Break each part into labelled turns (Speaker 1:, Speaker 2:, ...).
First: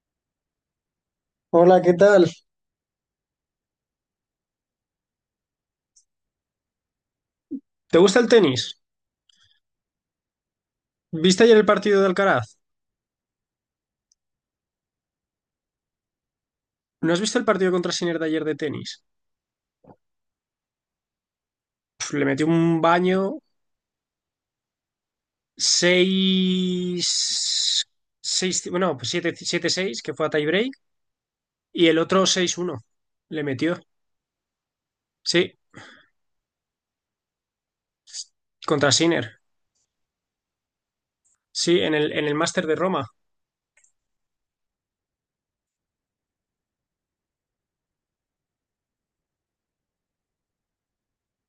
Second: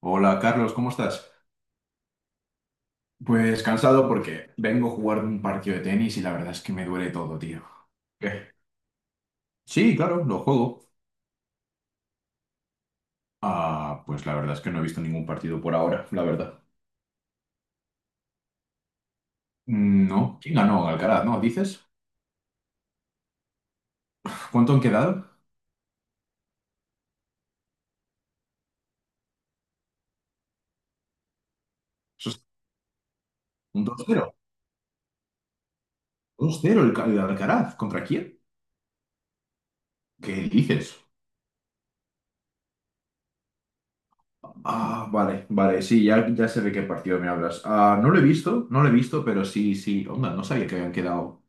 Speaker 1: Hola Carlos, ¿cómo estás?
Speaker 2: Hola, ¿qué tal?
Speaker 1: Pues cansado porque vengo a jugar un partido de tenis y la verdad es que me duele todo, tío.
Speaker 2: ¿Te gusta el
Speaker 1: ¿Qué?
Speaker 2: tenis?
Speaker 1: Sí, claro, lo juego.
Speaker 2: ¿Viste ayer el partido de Alcaraz?
Speaker 1: Pues la verdad es que no he visto ningún partido por ahora, la verdad.
Speaker 2: ¿No has visto el partido contra Sinner de ayer de tenis?
Speaker 1: Mm, no, ¿quién ganó? Alcaraz, ¿no? ¿Dices?
Speaker 2: Pf, le metió un baño.
Speaker 1: ¿Cuánto han quedado?
Speaker 2: Seis, seis, bueno, pues siete, 7-6, que fue a tiebreak, y el otro
Speaker 1: Eso es
Speaker 2: 6-1, le metió.
Speaker 1: un dos cero,
Speaker 2: Sí,
Speaker 1: 2-0 el Alcaraz. ¿Contra quién?
Speaker 2: contra Sinner.
Speaker 1: ¿Qué dices?
Speaker 2: Sí, en el Máster de Roma.
Speaker 1: Ah, vale, vale, sí, ya, ya sé de qué partido me hablas. Ah, no lo he visto, no lo he visto, pero sí, sí, onda, no sabía que habían quedado.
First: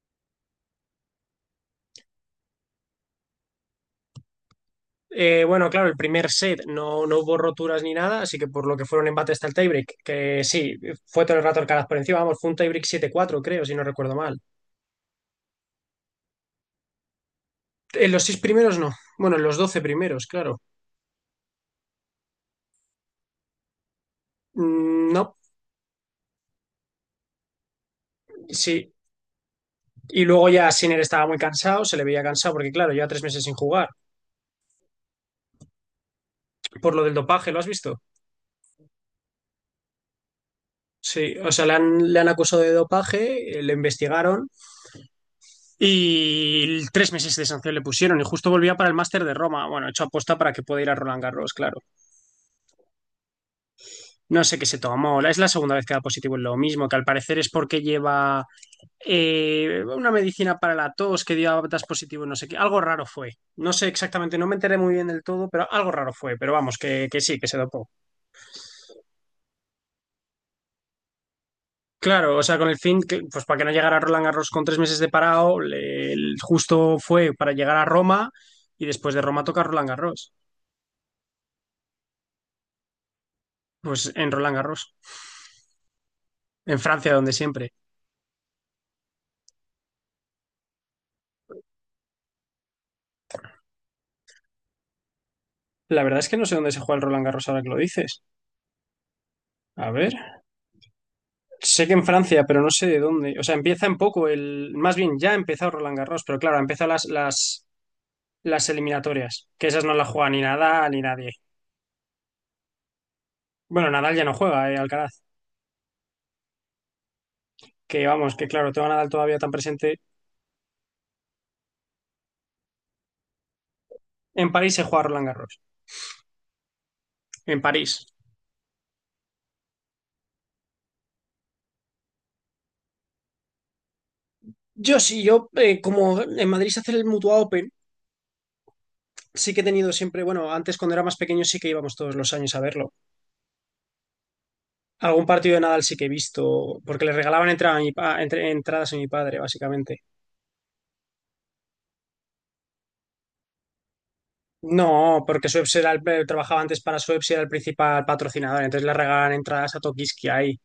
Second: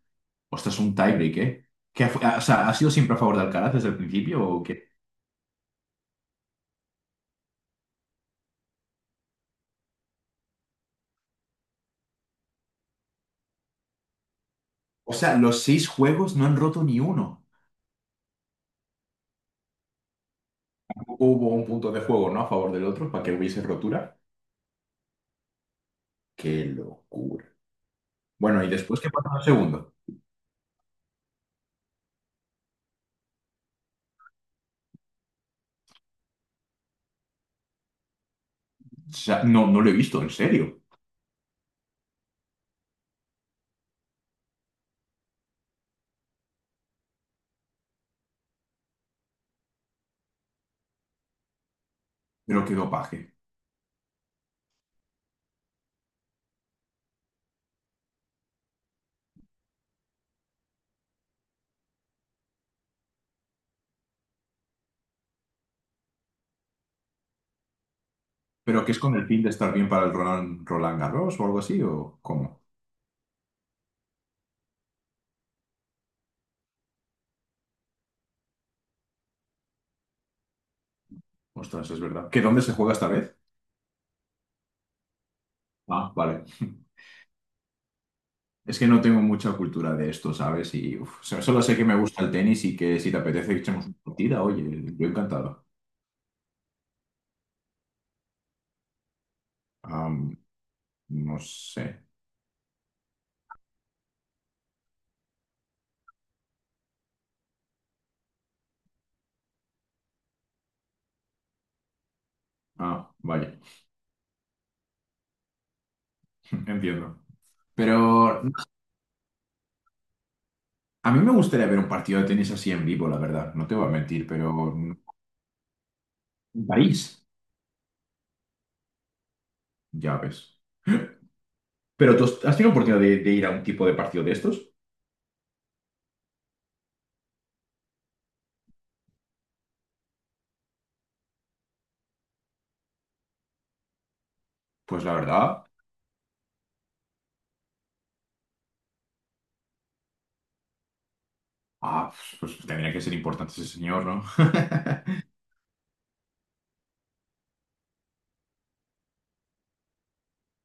Speaker 1: Ostras, un tiebreak, ¿eh? ¿Qué ha fu- ah, o sea, ¿ha sido siempre a favor de Alcaraz desde el principio o qué?
Speaker 2: Bueno, claro, el primer set no, no hubo roturas ni nada, así que por lo que fue un embate hasta el tiebreak, que sí, fue todo el rato Alcaraz por encima. Vamos, fue un tiebreak 7-4, creo, si no recuerdo mal.
Speaker 1: O sea, los seis juegos no han roto ni uno.
Speaker 2: En los seis primeros no. Bueno, en los 12 primeros, claro.
Speaker 1: Hubo un punto de juego, ¿no? A favor del otro para que hubiese rotura.
Speaker 2: Mm. No.
Speaker 1: ¡Qué locura! Bueno, ¿y
Speaker 2: Sí.
Speaker 1: después qué pasa en el segundo?
Speaker 2: Y luego ya Sinner estaba muy cansado, se le veía cansado porque, claro, lleva 3 meses sin jugar. Por lo del dopaje, ¿lo has visto?
Speaker 1: O sea, no, no lo he visto, en serio.
Speaker 2: Sí, o sea, le han acusado de dopaje, le investigaron y 3 meses de sanción le pusieron y justo volvía para el Máster de Roma. Bueno, hecho aposta para que pueda ir a Roland Garros, claro.
Speaker 1: Pero qué dopaje.
Speaker 2: No sé qué se tomó. Es la segunda vez que da positivo en lo mismo, que al parecer es porque lleva una medicina para la tos que dio a das positivo, no sé qué. Algo raro fue. No sé exactamente, no me enteré muy bien del todo, pero algo raro fue. Pero vamos, que sí, que se dopó.
Speaker 1: ¿Pero que es con el fin de estar bien para el Roland Garros o algo así? ¿O
Speaker 2: Claro, o sea,
Speaker 1: cómo?
Speaker 2: con el fin, que, pues para que no llegara Roland Garros con 3 meses de parado, justo fue para llegar a Roma y después de Roma toca Roland Garros.
Speaker 1: Ostras, es verdad. ¿Que dónde se juega esta vez?
Speaker 2: Pues en Roland Garros,
Speaker 1: Ah, vale.
Speaker 2: en Francia, donde siempre.
Speaker 1: Es que no tengo mucha cultura de esto, ¿sabes? Y uf, o sea, solo sé que me gusta el tenis y que si te apetece que echemos una partida, oye, yo encantado.
Speaker 2: La verdad es que no sé dónde se juega el Roland Garros ahora que lo dices. A ver,
Speaker 1: Am, no
Speaker 2: sé
Speaker 1: sé.
Speaker 2: que en Francia, pero no sé de dónde. O sea, empieza en poco el. Más bien, ya ha empezado Roland Garros, pero claro, ha empezado las eliminatorias, que esas no las juega ni Nadal ni nadie.
Speaker 1: Ah, vale,
Speaker 2: Bueno, Nadal ya no juega, Alcaraz.
Speaker 1: entiendo.
Speaker 2: Que vamos,
Speaker 1: Pero
Speaker 2: que claro, tengo a Nadal todavía tan presente.
Speaker 1: a mí me gustaría ver un partido de tenis así en vivo, la verdad. No te voy a mentir,
Speaker 2: En
Speaker 1: pero
Speaker 2: París se
Speaker 1: en
Speaker 2: juega Roland Garros.
Speaker 1: París,
Speaker 2: En París.
Speaker 1: ya ves. ¿Pero tú has tenido oportunidad de ir a un tipo de partido de estos?
Speaker 2: Yo sí, yo como en Madrid se hace el Mutua Open, sí que he tenido siempre, bueno, antes cuando era más pequeño sí que íbamos todos los años a verlo.
Speaker 1: Pues la
Speaker 2: Algún partido de
Speaker 1: verdad,
Speaker 2: Nadal sí que he visto, porque le regalaban entradas a mi padre, básicamente.
Speaker 1: ah, pues tendría que ser importante ese señor, ¿no?
Speaker 2: No, porque Schweppes trabajaba antes para Schweppes y era el principal patrocinador, entonces le regalaban entradas a Tokiski ahí.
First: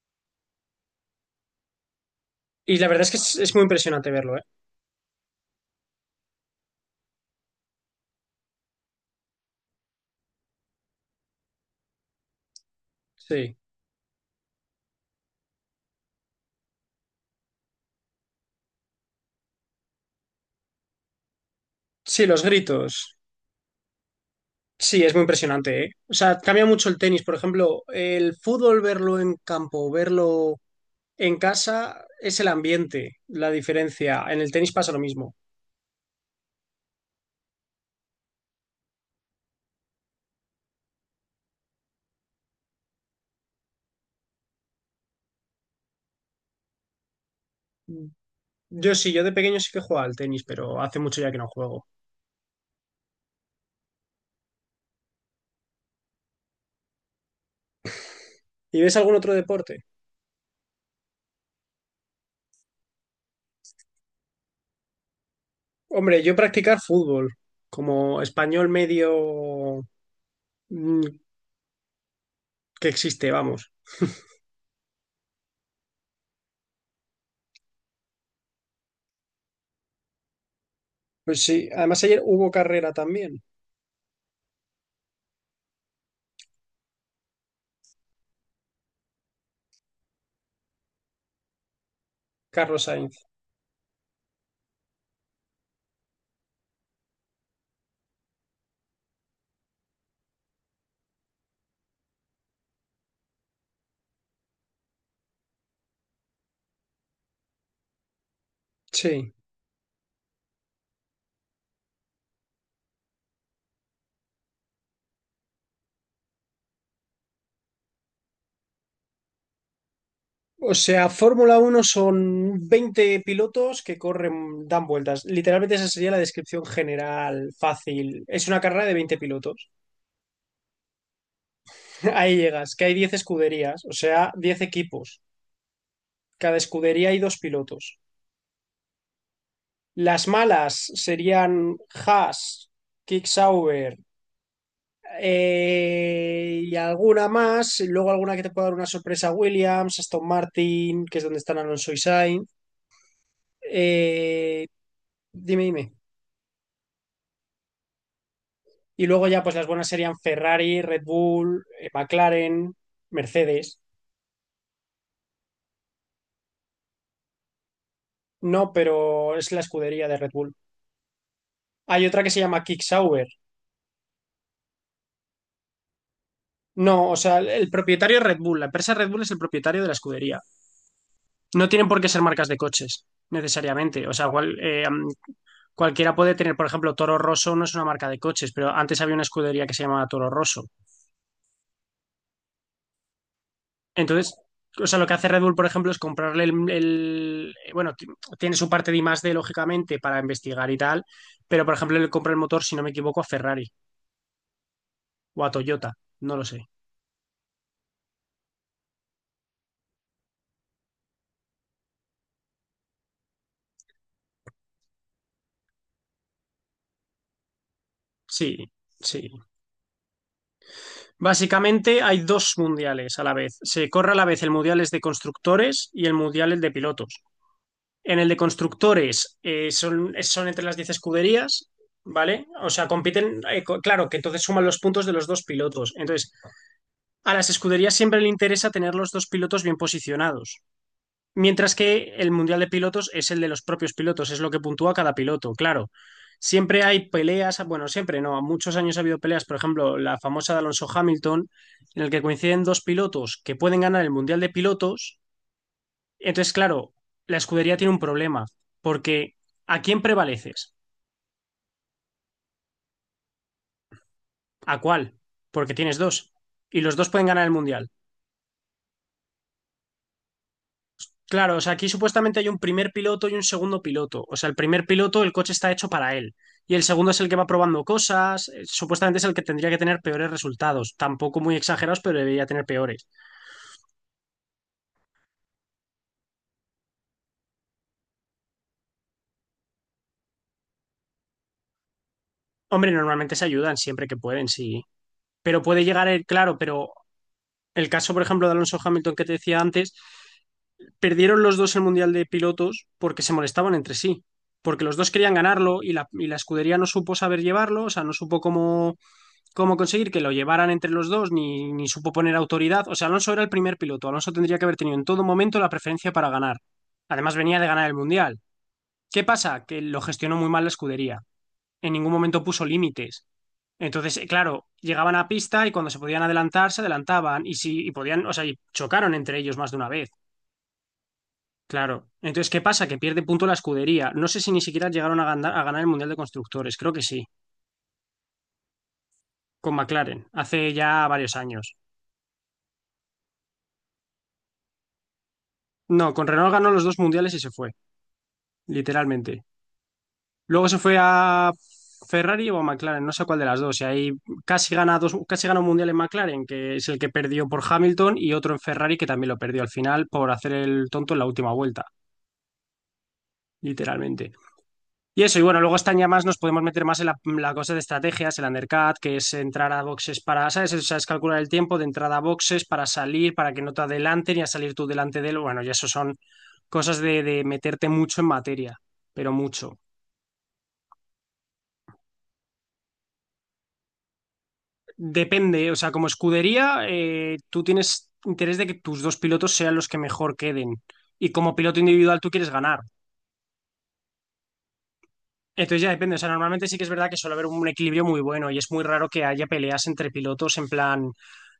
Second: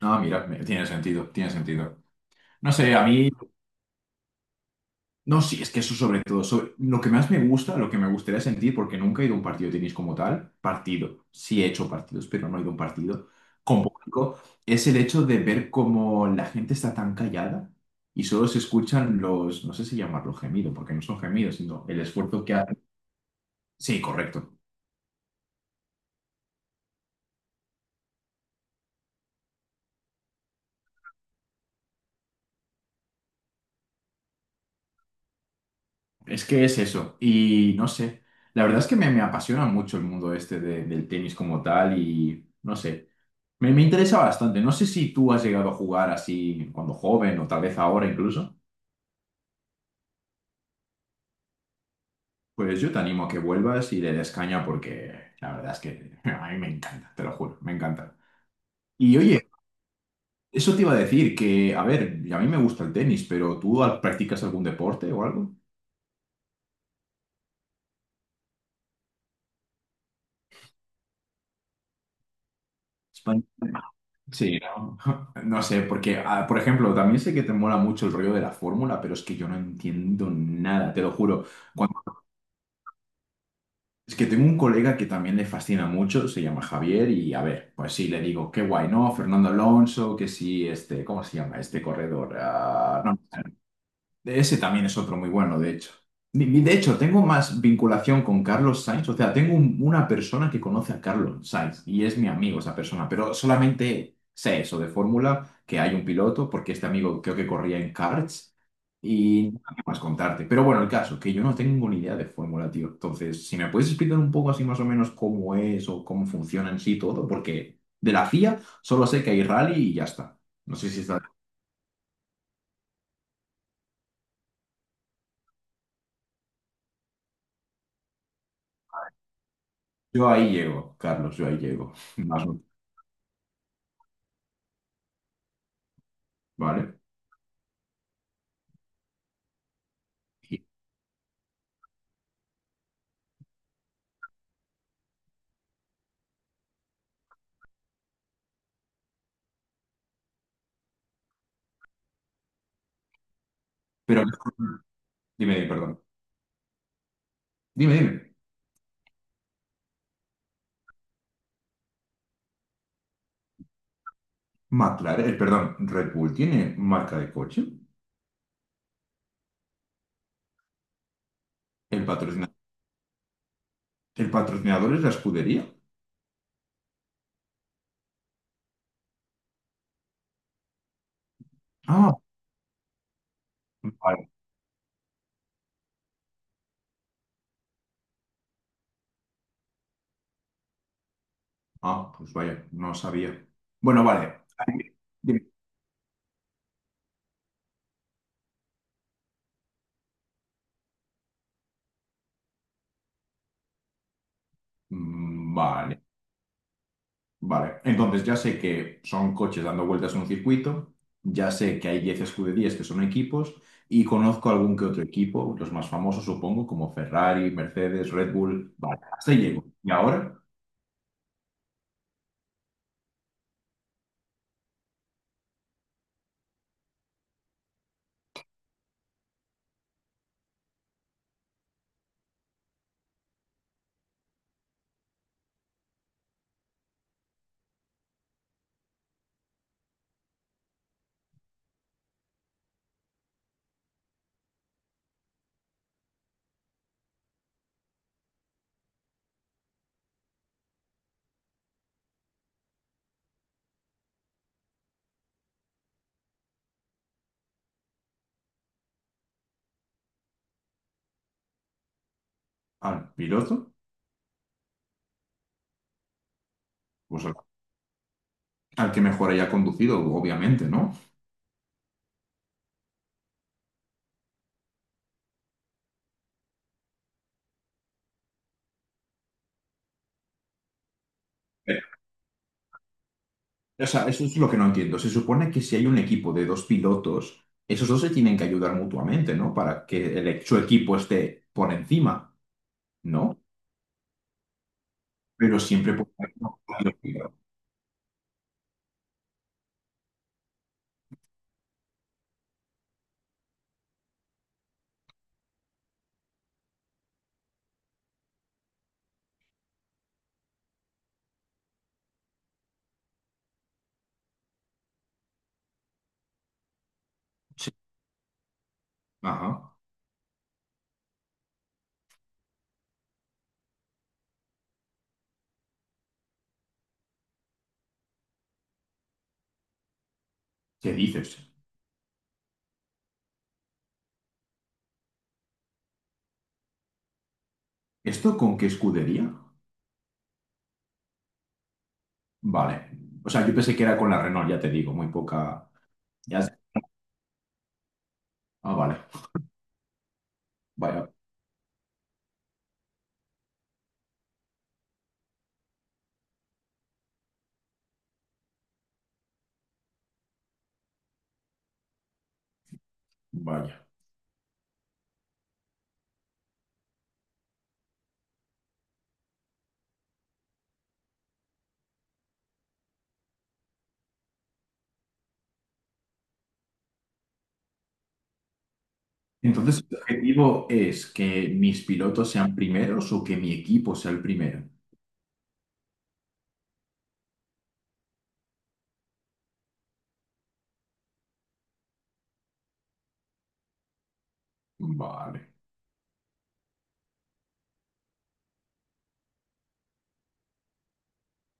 Speaker 1: No, mira, tiene sentido, tiene sentido. No
Speaker 2: Y la
Speaker 1: sé,
Speaker 2: verdad
Speaker 1: a
Speaker 2: es que
Speaker 1: mí
Speaker 2: es muy impresionante verlo, ¿eh?
Speaker 1: no, sí, es que eso sobre todo, lo que más me gusta, lo que me gustaría sentir, porque nunca he ido a un partido de tenis como tal, partido, sí he hecho partidos, pero no he ido a un partido
Speaker 2: Sí.
Speaker 1: con público, es el hecho de ver cómo la gente está tan callada y solo se escuchan los, no sé si llamarlo gemido, porque no son gemidos, sino el
Speaker 2: Sí, los
Speaker 1: esfuerzo que hacen.
Speaker 2: gritos.
Speaker 1: Sí, correcto.
Speaker 2: Sí, es muy impresionante, ¿eh? O sea, cambia mucho el tenis. Por ejemplo, el fútbol, verlo en campo, verlo en casa, es el ambiente, la diferencia. En el tenis pasa lo mismo.
Speaker 1: Es que es eso. Y no sé, la verdad es que me apasiona mucho el mundo del tenis como tal y no sé. Me interesa bastante. No sé si tú has llegado a jugar así cuando joven o tal vez ahora incluso.
Speaker 2: Yo sí, yo de pequeño sí que jugaba al tenis, pero hace mucho ya que no juego.
Speaker 1: Pues yo te animo a que vuelvas y le des caña porque la verdad es que a mí me encanta, te lo juro, me encanta.
Speaker 2: ¿Y ves algún
Speaker 1: Y
Speaker 2: otro
Speaker 1: oye,
Speaker 2: deporte?
Speaker 1: eso te iba a decir que, a ver, a mí me gusta el tenis, pero ¿tú practicas algún deporte o algo?
Speaker 2: Hombre, yo practicar fútbol, como español medio, mm, que existe,
Speaker 1: España-
Speaker 2: vamos.
Speaker 1: Sí, no. No sé, porque, por ejemplo, también sé que te mola mucho el rollo de la fórmula, pero es que yo no entiendo nada, te lo
Speaker 2: Pues
Speaker 1: juro.
Speaker 2: sí, además ayer hubo carrera también,
Speaker 1: Es que tengo un colega que también le fascina mucho, se llama Javier, y a ver, pues sí, le digo, qué guay, ¿no? Fernando Alonso, que sí, este, ¿cómo se llama este corredor?
Speaker 2: Carlos
Speaker 1: Ah, no,
Speaker 2: Sainz.
Speaker 1: de ese también es otro muy bueno, de hecho. De hecho, tengo más vinculación con Carlos Sainz, o sea, tengo una persona que conoce a Carlos Sainz y es mi amigo esa persona, pero solamente sé eso de fórmula, que hay un piloto, porque este amigo creo que corría en karts
Speaker 2: Sí.
Speaker 1: y nada más contarte. Pero bueno, el caso, que yo no tengo ni idea de fórmula, tío. Entonces, si me puedes explicar un poco así más o menos cómo es o cómo funciona en sí todo, porque de la FIA solo sé que hay rally y ya está.
Speaker 2: O
Speaker 1: No sé si
Speaker 2: sea,
Speaker 1: está...
Speaker 2: Fórmula Uno son 20 pilotos que corren, dan vueltas. Literalmente esa sería la descripción general, fácil. Es una carrera de 20 pilotos.
Speaker 1: Yo ahí llego, Carlos, yo ahí llego.
Speaker 2: Ahí
Speaker 1: Más o
Speaker 2: llegas, que hay 10 escuderías, o sea, 10 equipos. Cada
Speaker 1: ¿vale?
Speaker 2: escudería hay dos pilotos. Las
Speaker 1: Y-
Speaker 2: malas serían Haas, Kicksauber, y alguna más. Y luego alguna que te pueda dar una sorpresa, Williams, Aston Martin, que es donde están Alonso y Sainz.
Speaker 1: Pero, no,
Speaker 2: Eh,
Speaker 1: dime,
Speaker 2: Dime,
Speaker 1: dime,
Speaker 2: dime.
Speaker 1: perdón. Dime, dime.
Speaker 2: Y luego ya pues las buenas serían Ferrari, Red Bull, McLaren, Mercedes.
Speaker 1: McLaren, el, perdón, Red Bull tiene marca de coche.
Speaker 2: No, pero es la escudería de Red Bull.
Speaker 1: El
Speaker 2: Hay otra que se
Speaker 1: patrocina-
Speaker 2: llama Kick Sauber.
Speaker 1: el patrocinador es la escudería.
Speaker 2: No, o sea, el propietario es Red Bull. La empresa Red Bull es el propietario de la escudería. No tienen por qué
Speaker 1: Ah,
Speaker 2: ser marcas de coches, necesariamente. O sea,
Speaker 1: vale.
Speaker 2: cualquiera puede tener, por ejemplo, Toro Rosso no es una marca de coches, pero antes había una escudería que se llamaba Toro Rosso.
Speaker 1: Ah, pues vaya, no sabía. Bueno,
Speaker 2: Entonces,
Speaker 1: vale.
Speaker 2: o sea, lo que hace Red
Speaker 1: Dime.
Speaker 2: Bull, por ejemplo, es comprarle bueno, tiene su parte de I más I+D, lógicamente, para investigar y tal, pero, por ejemplo, le compra el motor, si no me equivoco, a Ferrari o a
Speaker 1: Mm,
Speaker 2: Toyota,
Speaker 1: vale,
Speaker 2: no lo sé.
Speaker 1: vale. Entonces ya sé que son coches dando vueltas en un circuito, ya sé que hay 10 escuderías que son equipos y conozco algún que otro equipo, los más famosos supongo, como Ferrari, Mercedes, Red
Speaker 2: Sí,
Speaker 1: Bull. Vale,
Speaker 2: sí.
Speaker 1: hasta ahí llego. ¿Y ahora?
Speaker 2: Básicamente hay dos mundiales a la vez. Se corre a la vez el mundial es de constructores y el mundial es de pilotos. En el de constructores, son entre las 10 escuderías, ¿vale? O sea, compiten, claro, que entonces suman los puntos de los dos pilotos. Entonces, a las escuderías siempre le interesa tener los dos pilotos bien posicionados, mientras que el Mundial de Pilotos es el de los propios pilotos, es lo que puntúa cada piloto, claro. Siempre hay peleas, bueno, siempre no, muchos años ha habido peleas, por ejemplo, la famosa de Alonso Hamilton, en el que coinciden dos pilotos que pueden ganar el Mundial de Pilotos. Entonces, claro, la escudería tiene un problema, porque ¿a quién prevaleces?
Speaker 1: Al piloto,
Speaker 2: ¿A cuál? Porque tienes dos, y los dos
Speaker 1: pues
Speaker 2: pueden
Speaker 1: al,
Speaker 2: ganar el Mundial.
Speaker 1: al que mejor haya conducido, obviamente, ¿no?
Speaker 2: Claro, o sea, aquí supuestamente hay un primer piloto y un segundo piloto. O sea, el primer piloto, el coche está hecho para él. Y el segundo es el que va probando cosas. Supuestamente es el que tendría que tener peores resultados. Tampoco muy
Speaker 1: Pero,
Speaker 2: exagerados, pero debería tener peores.
Speaker 1: o sea, eso es lo que no entiendo. Se supone que si hay un equipo de dos pilotos, esos dos se tienen que ayudar mutuamente, ¿no? Para que el, su equipo esté por encima,
Speaker 2: Hombre, normalmente
Speaker 1: ¿no?
Speaker 2: se ayudan siempre que pueden, sí.
Speaker 1: Pero
Speaker 2: Pero puede
Speaker 1: siempre por
Speaker 2: llegar claro, pero
Speaker 1: encima.
Speaker 2: el caso, por ejemplo, de Alonso Hamilton que te decía antes, perdieron los dos el Mundial de Pilotos porque se molestaban entre sí. Porque los dos querían ganarlo y la escudería no supo saber llevarlo, o sea, no supo cómo conseguir que lo llevaran entre los dos, ni supo poner autoridad. O sea, Alonso era el primer piloto. Alonso tendría que haber tenido en todo momento la preferencia para ganar. Además, venía de
Speaker 1: Sí.
Speaker 2: ganar el Mundial. ¿Qué pasa?
Speaker 1: Ajá.
Speaker 2: Que lo gestionó muy mal la escudería. En ningún momento puso límites. Entonces, claro, llegaban a pista y cuando se podían adelantar, se adelantaban. Y si y podían, o sea, y chocaron entre ellos más de una vez.
Speaker 1: ¿Qué dices?
Speaker 2: Claro. Entonces, ¿qué pasa? Que pierde punto la escudería. No sé si ni siquiera llegaron a ganar el Mundial de Constructores. Creo que sí.
Speaker 1: ¿Esto con qué escudería?
Speaker 2: Con McLaren. Hace ya varios años.
Speaker 1: Vale. O sea, yo pensé que era con la Renault, ya te digo, muy poca.
Speaker 2: No, con
Speaker 1: Ya...
Speaker 2: Renault ganó los dos mundiales y se fue,
Speaker 1: Ah, vale.
Speaker 2: literalmente. Luego se fue
Speaker 1: Vaya,
Speaker 2: a Ferrari o a McLaren, no sé cuál de las dos. Y ahí casi gana dos, casi gana un mundial en McLaren, que es el que perdió por Hamilton, y otro en Ferrari que también lo perdió al final por hacer el tonto en la última vuelta,
Speaker 1: vaya.
Speaker 2: literalmente. Y eso, y bueno, luego están ya más, nos podemos meter más en la cosa de estrategias, el undercut, que es entrar a boxes para, ¿sabes? O sea, es calcular el tiempo de entrada a boxes para salir, para que no te adelanten y a salir tú delante de él. Bueno, y eso son cosas de meterte mucho en materia, pero mucho.
Speaker 1: Entonces, ¿el objetivo es que mis pilotos sean primeros o que mi equipo sea el primero?
Speaker 2: Depende, o sea, como escudería, tú tienes interés de que tus dos pilotos sean los que mejor queden. Y como piloto individual, tú quieres ganar.
Speaker 1: Vale.
Speaker 2: Entonces ya depende, o sea, normalmente sí que es verdad que suele haber un equilibrio muy bueno y es muy raro que haya peleas entre pilotos en plan,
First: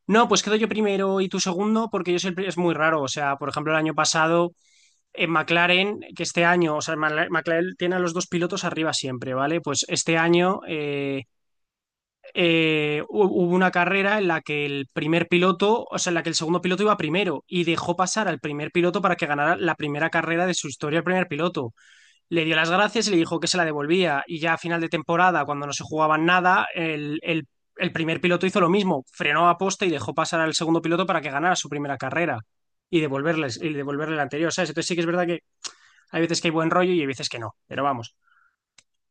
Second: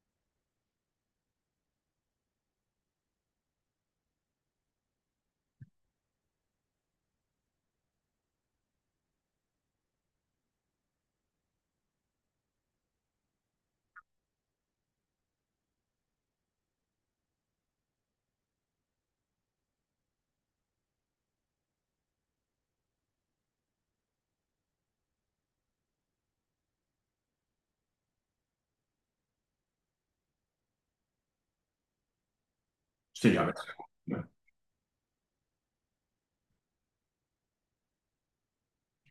Speaker 2: no, pues quedo yo primero y tú segundo porque yo soy el pri-". Es muy raro, o sea, por ejemplo, el año pasado en McLaren, que este año, o sea, McLaren tiene a los dos pilotos arriba siempre, ¿vale? Pues este año, hubo una carrera en la que el primer piloto, o sea, en la que el segundo piloto iba primero y dejó pasar al primer piloto para que ganara la primera carrera de su historia el primer piloto. Le dio las gracias y le dijo que se la devolvía. Y ya a final de temporada, cuando no se jugaban nada, el primer piloto hizo lo mismo, frenó a posta y dejó pasar al segundo piloto para que ganara su primera carrera y
Speaker 1: Sí, a ver.
Speaker 2: devolverles, y devolverle la anterior, ¿sabes? Entonces sí que es verdad que hay veces que hay buen rollo y hay veces que no, pero vamos.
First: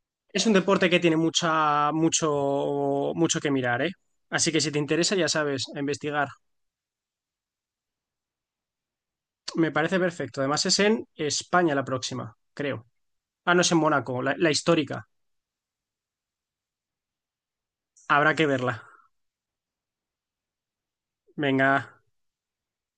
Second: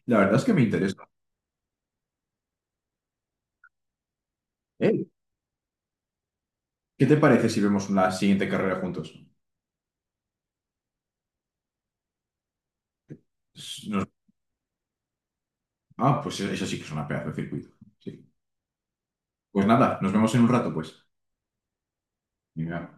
Speaker 1: La verdad es
Speaker 2: Es un
Speaker 1: que me
Speaker 2: deporte que
Speaker 1: interesa.
Speaker 2: tiene mucha, mucho, mucho que mirar, ¿eh? Así que si te
Speaker 1: Eh,
Speaker 2: interesa, ya sabes, a investigar.
Speaker 1: ¿Qué te parece si vemos la siguiente carrera juntos?
Speaker 2: Me parece perfecto. Además, es en España la próxima, creo. Ah, no, es en
Speaker 1: S- nos-
Speaker 2: Mónaco, la histórica.
Speaker 1: Ah, pues eso sí que es una pedazo de circuito. Sí.
Speaker 2: Habrá que verla.
Speaker 1: Pues nada, nos vemos en un rato, pues.
Speaker 2: Venga.
Speaker 1: Venga.